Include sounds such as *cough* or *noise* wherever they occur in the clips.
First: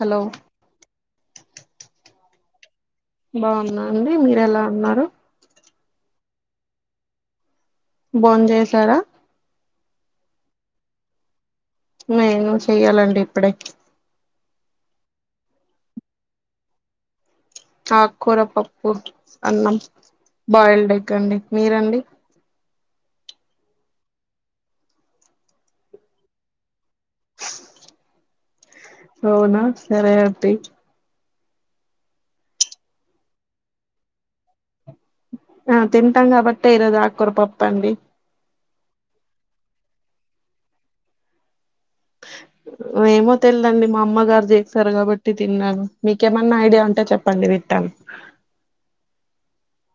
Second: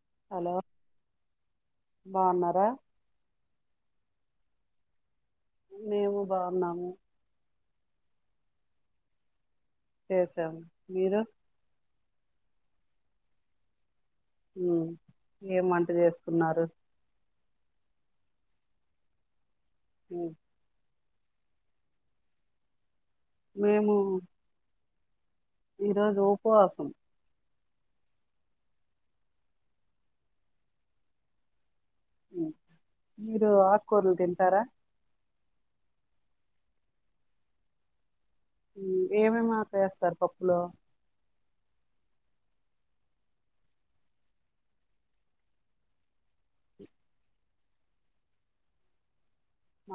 Hello బావున్నారా బాగున్నా అండి మీరెలా ఉన్నారు మేము బావున్నాము భోం చేసారా చేసాము, మీరు నేను చెయ్యాలండి ఇప్పుడే ఉమ్ ఏం వంట చేసుకున్నారు ఆక్కూర పప్పు అన్నం ఉమ్, బాయిల్డ్ ఎగ్ రండి మీరండి మేము ఈరోజు ఉపవాసం అవునా సరే అంటి మీరు ఆక్కూరలు తింటారా ఆ తింటాం కాబట్టే ఇరోజు ఆకూర పప్పండి ఏమేమాకులేస్తారు పప్పులో ఏమో తెలిదండి మా అమ్మగారు చేసారు కాబట్టి తిన్నాను మీకేమన్నా ఐడియా ఉంటే చెప్పండి వింటాను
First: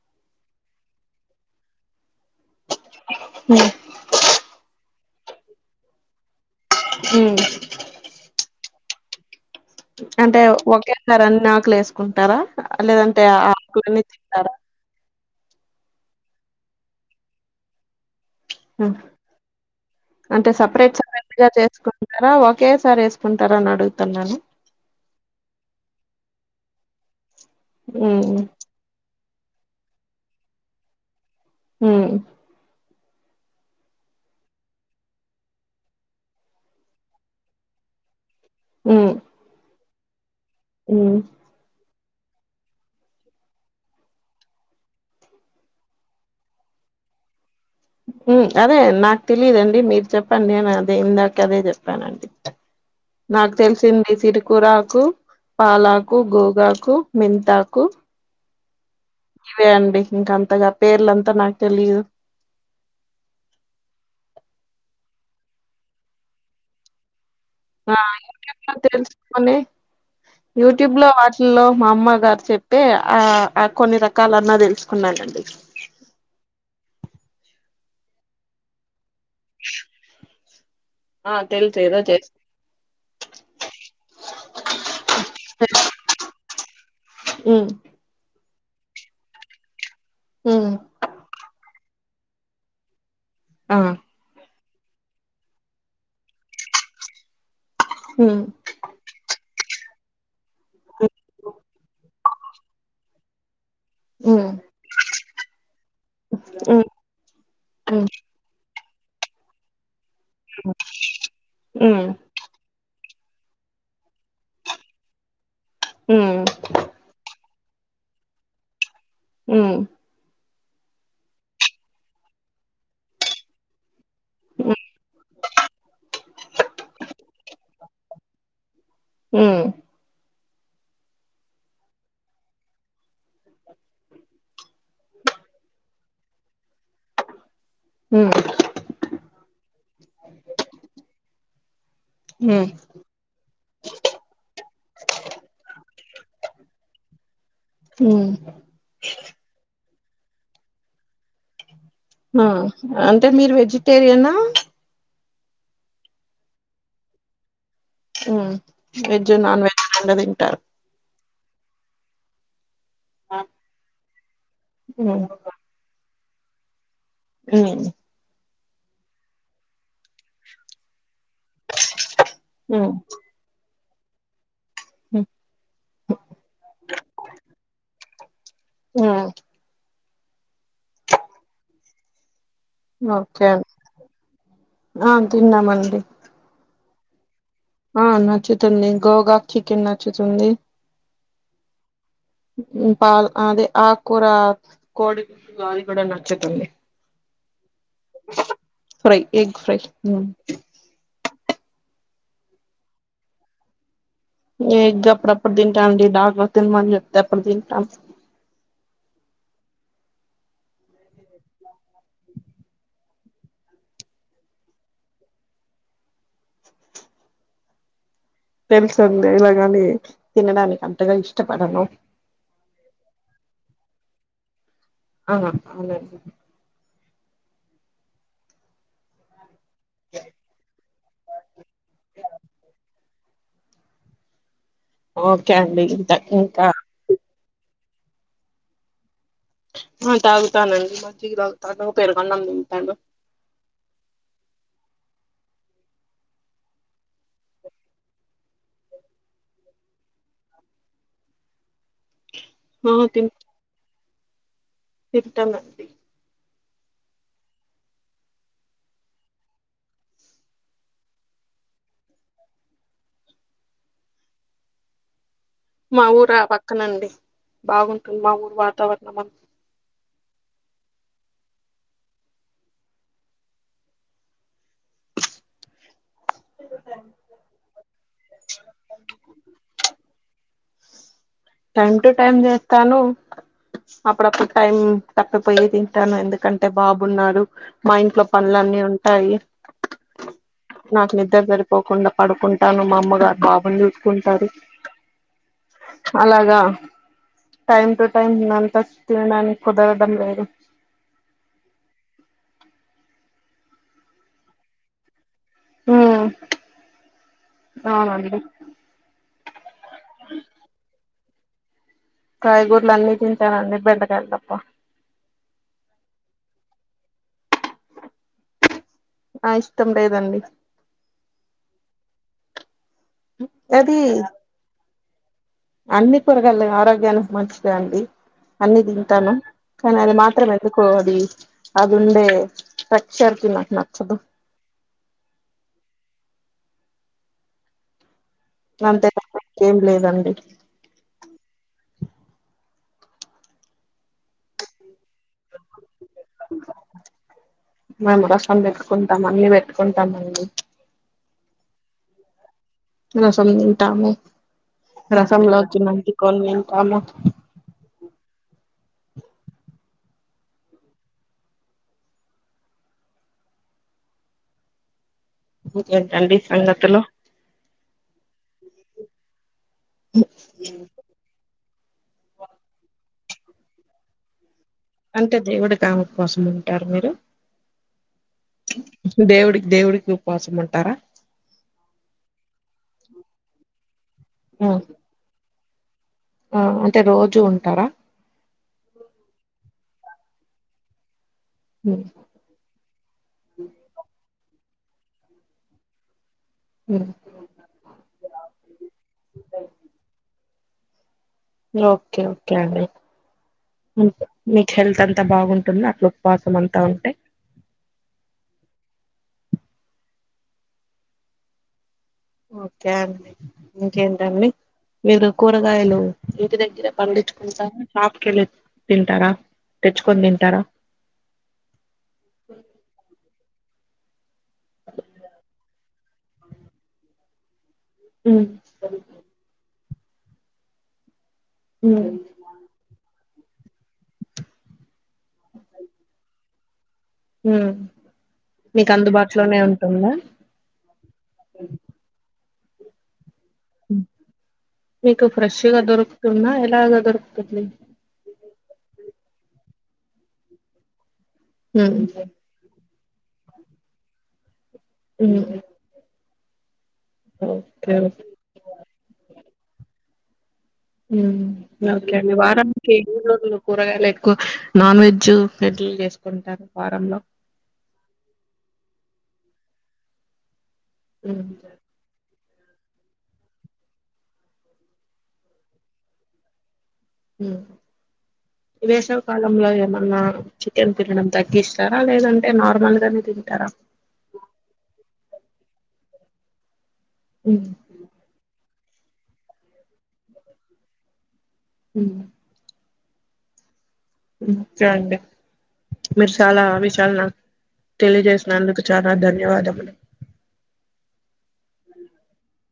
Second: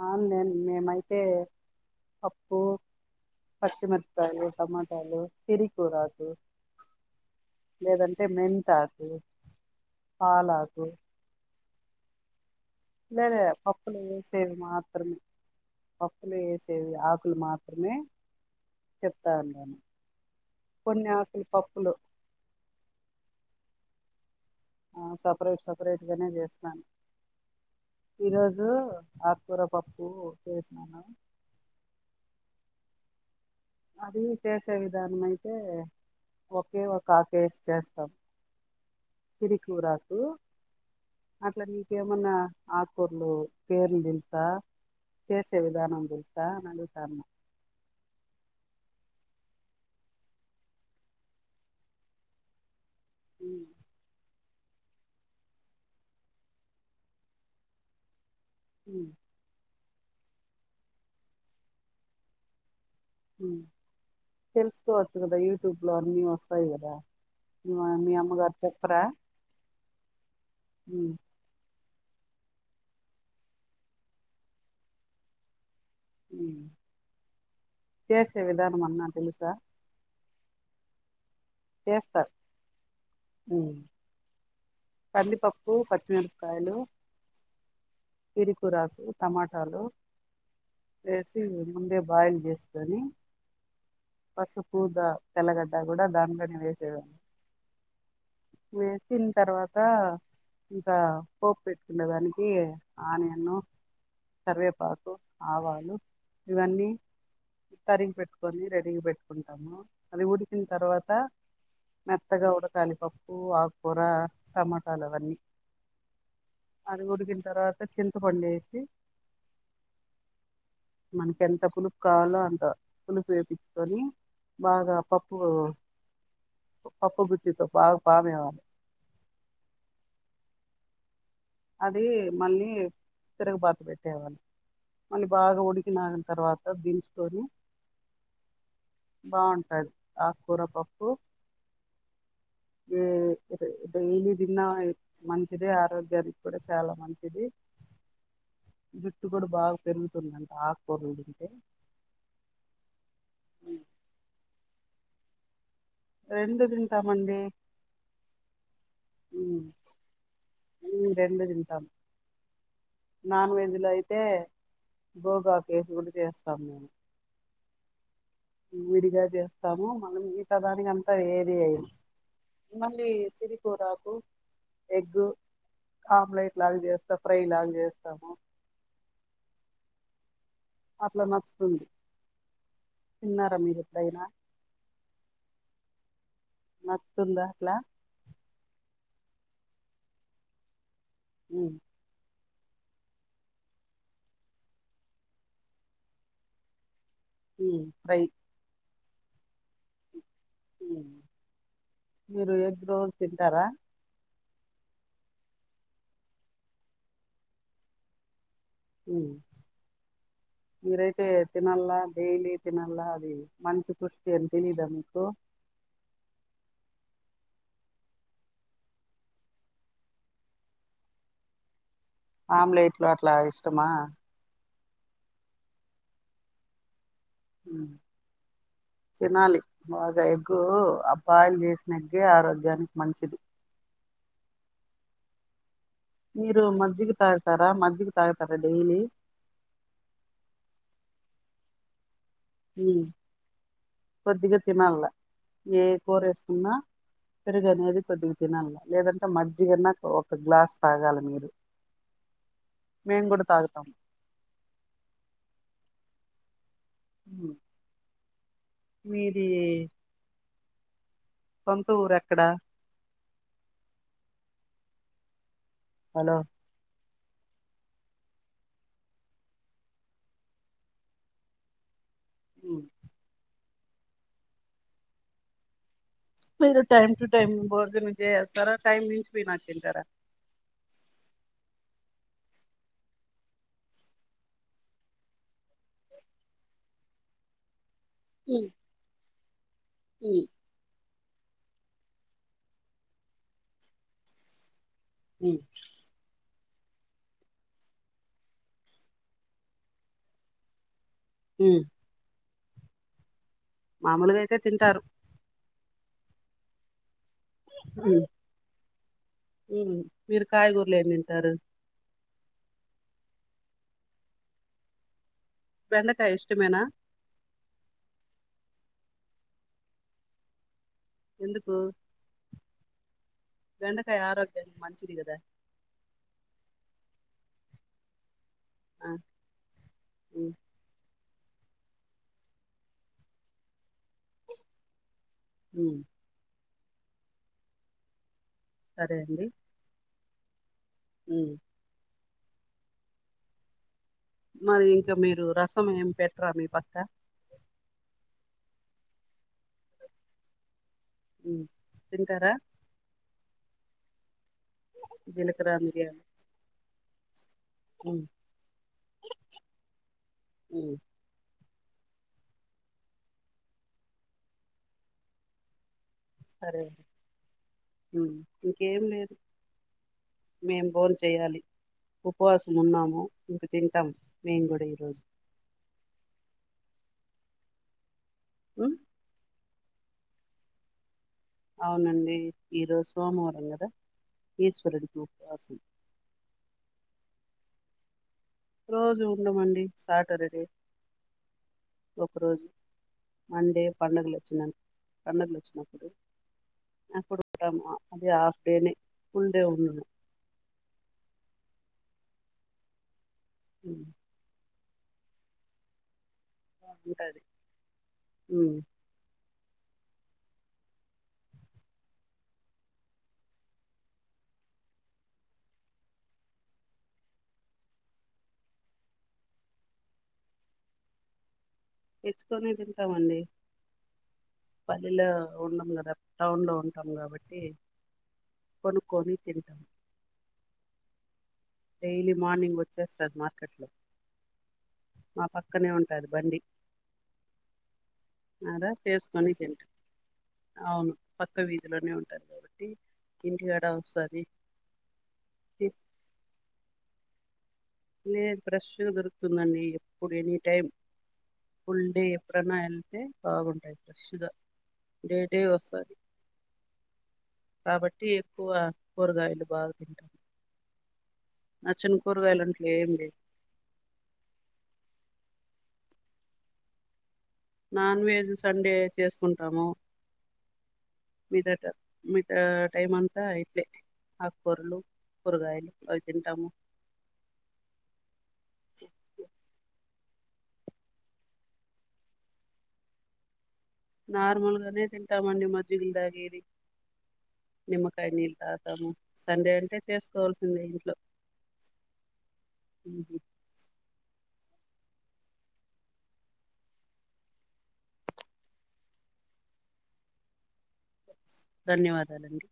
అ నేన్ మేమైతే పప్పు పచ్చి మిరపకాయలు టమాట రాలు శరి కో రాలు హు మెంతాకు అంటే పాలాకు ఒకే సార్ అ నాకు లేసుకుంటారా లేలే పప్పులో ఎసేది మాత్రమే పప్పులో వేసేవి ఆకులు మాత్రమే ఉ చెప్తా ఉన్నాను అంటే సపరేట్ కొన్ని ఆకులు సపగా పప్పులు చేసుకుంటారా ఒకే సారి వేసుకుంటారా అని అడుగు న్నాను ఆ సపరేట్ సపరేట్గానే చేస్తాను ఉమ్ ఈరోజు ఆకుకూర పప్పు చేసినాను హు అది చేసే విధానం అయితే ఒకే ఒక కేసు చేస్తాం ఉమ్ ఇది కూరా ఓ ఉమ్ ఎమన్నా ఆకూర్లు పేర్లు తెలుసా చేసే విధానం తెలుసా అనిడుగుతా అన్నా అదే నాకు తెలిదండి మీరు చెప్పండి నేను అదే ఇందాక అదే చెప్పానండి నాక్ తెల్సింది సిర్ కురకు పాలాకు గోగాకు మింతాకు ఉ లే అండి ఇంక అంతగా పేర్లంతా నాకు తెలిదు ఉ తెల్సుకోవచ్చు కదా యుట్యూబ్ లో అన్ని వస్తాయి కదా మీ మీ అమ్మగారు *unintelligible* చెప్పరా తెలుసుకాని యూట్యూబ్ లో ఉమ్, వాటిల్లో మా అమ్మ గారు చెప్తే ఆ ఆ కొన్ని రకాలన్నా తెలుసుకున్నానండి చేసే విధానం అన్నా తెలుసా ఆ తెలుసు ఎదో చేస్ చేస్తారు ఉమ్. కందిపప్పు పచ్చిమిరపకాయలు ఉమ్ ఇరి కురాకు టమాటాలు ఉమ్ వేసి ఇంగ ముందే బాయిల్ జేస్కొని ఆ పసుపు ద తెల్లగడ్డ గుడ దాన్లనే వేసేయా ఉమ్ వేసిన్ తర్వాత్ ఆ ఇంకా పోపు పెట్టుకుండెదానికి ఆనియను ఉమ్ కర్వేపాకు, ఆవాలు ఉమ్ ఇవన్నీ త్తలింపు పెట్టుకొని రెడ్ *unintelligible* పెట్టుకుంటాము. అది ఉడికిన్తర్వాత ఉమ్ మెత్తగా ఉడకాలి పప్పు. ఉ ఆకుకూర టమాటాలు అవన్నీ. ఉమ్ అది ఉడికింతర్వా చింతపండేసి ఉమ్ మనకెంత పులుపు కావాలో అంత పులుపు ఏపిచ్చుకొని బాగా పప్పులు పప్పు గుత్తి తో బా పామేయాల ఉమ్ అదీ మల్లి తిరగబాత పెట్టేవన్ని మళ్ళీ బాగా ఉడికిన తర్వాత దించుకొని. బావుంటది ఆకుకూర పప్పు ఉమ్ ఉ డైలీ తిన్న మంచిదే ఆరోగ్య కూడా చాల మంచిది. హూ జుట్టు కూడా బాగా పెరుగుతుందంట ఆక్కూరలు తింటే. ఆ, అంటే మీరు వెజిటేరియనా? రెండు తింటామండి. ఉమ్ వెజ్ నాన్ వెజ్ రెండు తింటారు. రెండు తింటాం నాన్ వెజ్ లో అయితే ఉమ్ గోగాకేసి గూడ జేస్ టము ఉ విడిగా జేస్తాము, మనం ఈ తరానికి అం ఏది ఐ ఉమ్ మళ్ళీ సిరి కూరాకు ఎగ్ ఉమ్ ఆమ్లెట్ లాగ జేస్త ఫ్రై లాగా చేస్ టము ఊ అట్ల నచ్చుతుంది ఓకె తిన్నారా మీరు ఎప్పుడైనా అం తిన్నామండి వస్తుందా ఆ నచ్చుతుంది గోగాక్ చికెన్ నచ్చుతుంది హుం ఉ పాల్ అదే ఆక్కుర కోడి గుడ్డు *unintelligible* కూడా నచ్చుతుంది హు రై ఫ్రై ఎగ్ ఫ్రై హు మీరు ఎగ్ రోజ్ తింటారా ఎగ్ అప్పుడప్పుడు తింటామండి డాక్టర్ తినమని చెప్తే అప్పుడు తింటాం ఉ మీరైతే తినల్ల డైలీ తినల్ల అది మంచి పుష్టి అని తెలీద మీకు తెలిసింది ఇలాగని తినడానికి అంతగా ఇష్టపడను. ఆమ్లెట్లు అట్లా ఇష్టమా ఆ అమ్లెట్లే హు తినాలి బాగా ఎగ్గూ ఆఫ్ బాయిల్ చేసిన ఎగ్గే ఆరోగ్యానికి మంచిది ఓకె అండి మీరు ఇంకా మజ్జిగ తాగ్ తార మజ్జిగి తాగుతారా డైలీ ఆ తాగుతానండి మజ్జిగ తాగుతాను పెరుగు హు కొద్దిగ తినల్ల ఏ కూర ఏసుకున్నా పెరుగనేది కొద్దిగ తినల్ల లేదంటే మజ్జిగన్నా ఒక గ్లాస్ తాగాల మీరు. మేమ్ కూడ తాగుతాం తింట నండి మీది ఏ సొంతూర్ ఎక్కడ మా ఊర హలో పక్కనండి బాగుంటుం మా ఊరు వాతావరణమ్ హు మీరు టైమ్ టు టైమ్ భోజనం చేస్తరా టైమ్ మించిపోయినాక తింటార టైం టు టైం చేస్తాను అప్పుడప్పుడు టైం తప్పిపోయి తింటాను ఎందుకంటే బాబున్నారు మా ఇంట్లో పన్లన్నీ ఉంటాయి ఊ నాకు నిద్ర సరిపోకుండ పడుకుంటాను మా అమ్మగారు బాబుని చూసుకుంటారు హు టైమ్ టు టైమ్ తినంత తినడానికి కుదరడం లేదు హు మామూలుగైతే తింటారు మ్మ్ అ అండి ఏమి మీరు కాయగూరలు ఏమే తరు కాయగూరలు అన్ని తింటానండి బెండకాయలు తప్ప బెండకాయ ఇష్టమేనా నా ఇష్టం లేదండి ఎందుకు అది బెండకాయ ఆరోగ్యానికి మంచిది కదా అన్ని కురగాయాలు ఆరోగ్యాన్ని మంచిదే అండి అన్ని తింటాను కానీ అది మాత్రం ఎందుకో అది అదుండే ఫెక్షర్కి నాకు నచ్చదు ఉమ్ అంతే ప ఏం లేదండి అ మరి ఇంకా మీరు రసం ఏం పెట్టారా మీ పక్క నం పెట్టుకుంటాం అన్ని పెట్టుకుంటాం అండి ఉమ్ తింటరా అలా సంటాము రసంలో జీలకర్ర వచ్చినోంచి కొన్ తింటాము మ్ మ్ ఏంటండీ సరే సంగతులు ఇంకేం లేదు మేం బోన్ చేయాలి ఉపవాసం ఉన్నాము ఇంక తింటాం మేము కూడా ఈరోజు అంటే దేవుడి కనుక కోసం ఉంటారు మీరు దేవుడికి దేవుడికి ఉపవాసం ఉంటారా అవునండి ఈరోజు సోమవారం కదా ఈశ్వరుడుకు రాసి ఆ అంటే రోజూ ఉంటారా రోజు ఉండమండి సాటర్డే ఉమ్, ఒక రోజు అంటే పండుగలు వచ్చినాపుడు కన్న ఉమ్. *unintelligible* అప్పుడుంటాము అది హాఫ్ డేనే ఫుల్ డే ఉంను ఓకే ఓకే అండి. మంత్ లే హెల్త్ అంతా బాగుంటుందా అట్లు.. ఉవాసం అంతా ఉంటే మ్మ్ ఓకే అండి ఇంకేంటండి. మీరు కూరగాయలు ఇంటి దగ్గరే పండించుకుంటారా షాప్కి కెళ్ళి తింటారా. తెచ్చుకొని తింటారా. తెచ్చుకొనే తింటామండి. పల్లిలో ఉండం గదా టౌన్ లో ఉంటాం కాబట్ *unintelligible* ఉమ్, కొనుకోని తింటాం. ఉమ్, డేలీ మార్నింగ్ వచ్చేస్త. మార్కెట్లో. మా పక్కనే ఉంటది బండి. మ్మ్ అర ఏసుకొని తింటంది అవును పక్క వీధిలోనే ఉంటంది కదా ది మీకు ఫ్రెష్ గా దొరుకుతుందా ఎలాగ దొరుకుతుంది. ఏ ఫ్రెష్ గా దొరుకుతుందండి ఎప్పుడు ఎని టైం ఉమ్, ఫుల్ డే ఎప్పుడనా.. అయితే బాగుంటాయి ఫ్రెష్ గా ఉమ్. డేటే వస్తాయ్ ఓకే ఓకే కాబట్టి ఎక్కువ కూరగాయలు బాగు- *unintelligible* మ్మ్ ఓకే అండి వారం. అంట్లు ఈ ఏం ఊర్లో లేవు మీరు కూరగాయలు ఎక్కువ నాన్ వెజ్ సెట్లు చేసుకుంటారు వారం లో నాన్ వెజ్ సండే చేసుకుంటాము హ్మ్ మీదట మీ టైమ్ అంతా ఇట్లే ఆకుకూరలు కూరగాయలు అవి తింటాము. వేసవి కాలంలో ఏమన్నా. చికెన్ తినడం తగ్గిస్తారా? లేదంటే నార్మల్ గానే తింటారా. నార్మల్గానే తింటామండి మజ్జిగల్ దాగేదీ. హ్మ్ నిమ్మకాయి నీళ్ళు త తము సండే అంటే చేసుకోవాల్సిందే ఇంట్లో హ్మ్మ్ మ్మ్ ఉంచా అండి మీరు చాలా ఆ విషాల తెలియజేసినందుకు చాలా ధన్యవాదములు. ధన్యవాదాలండి.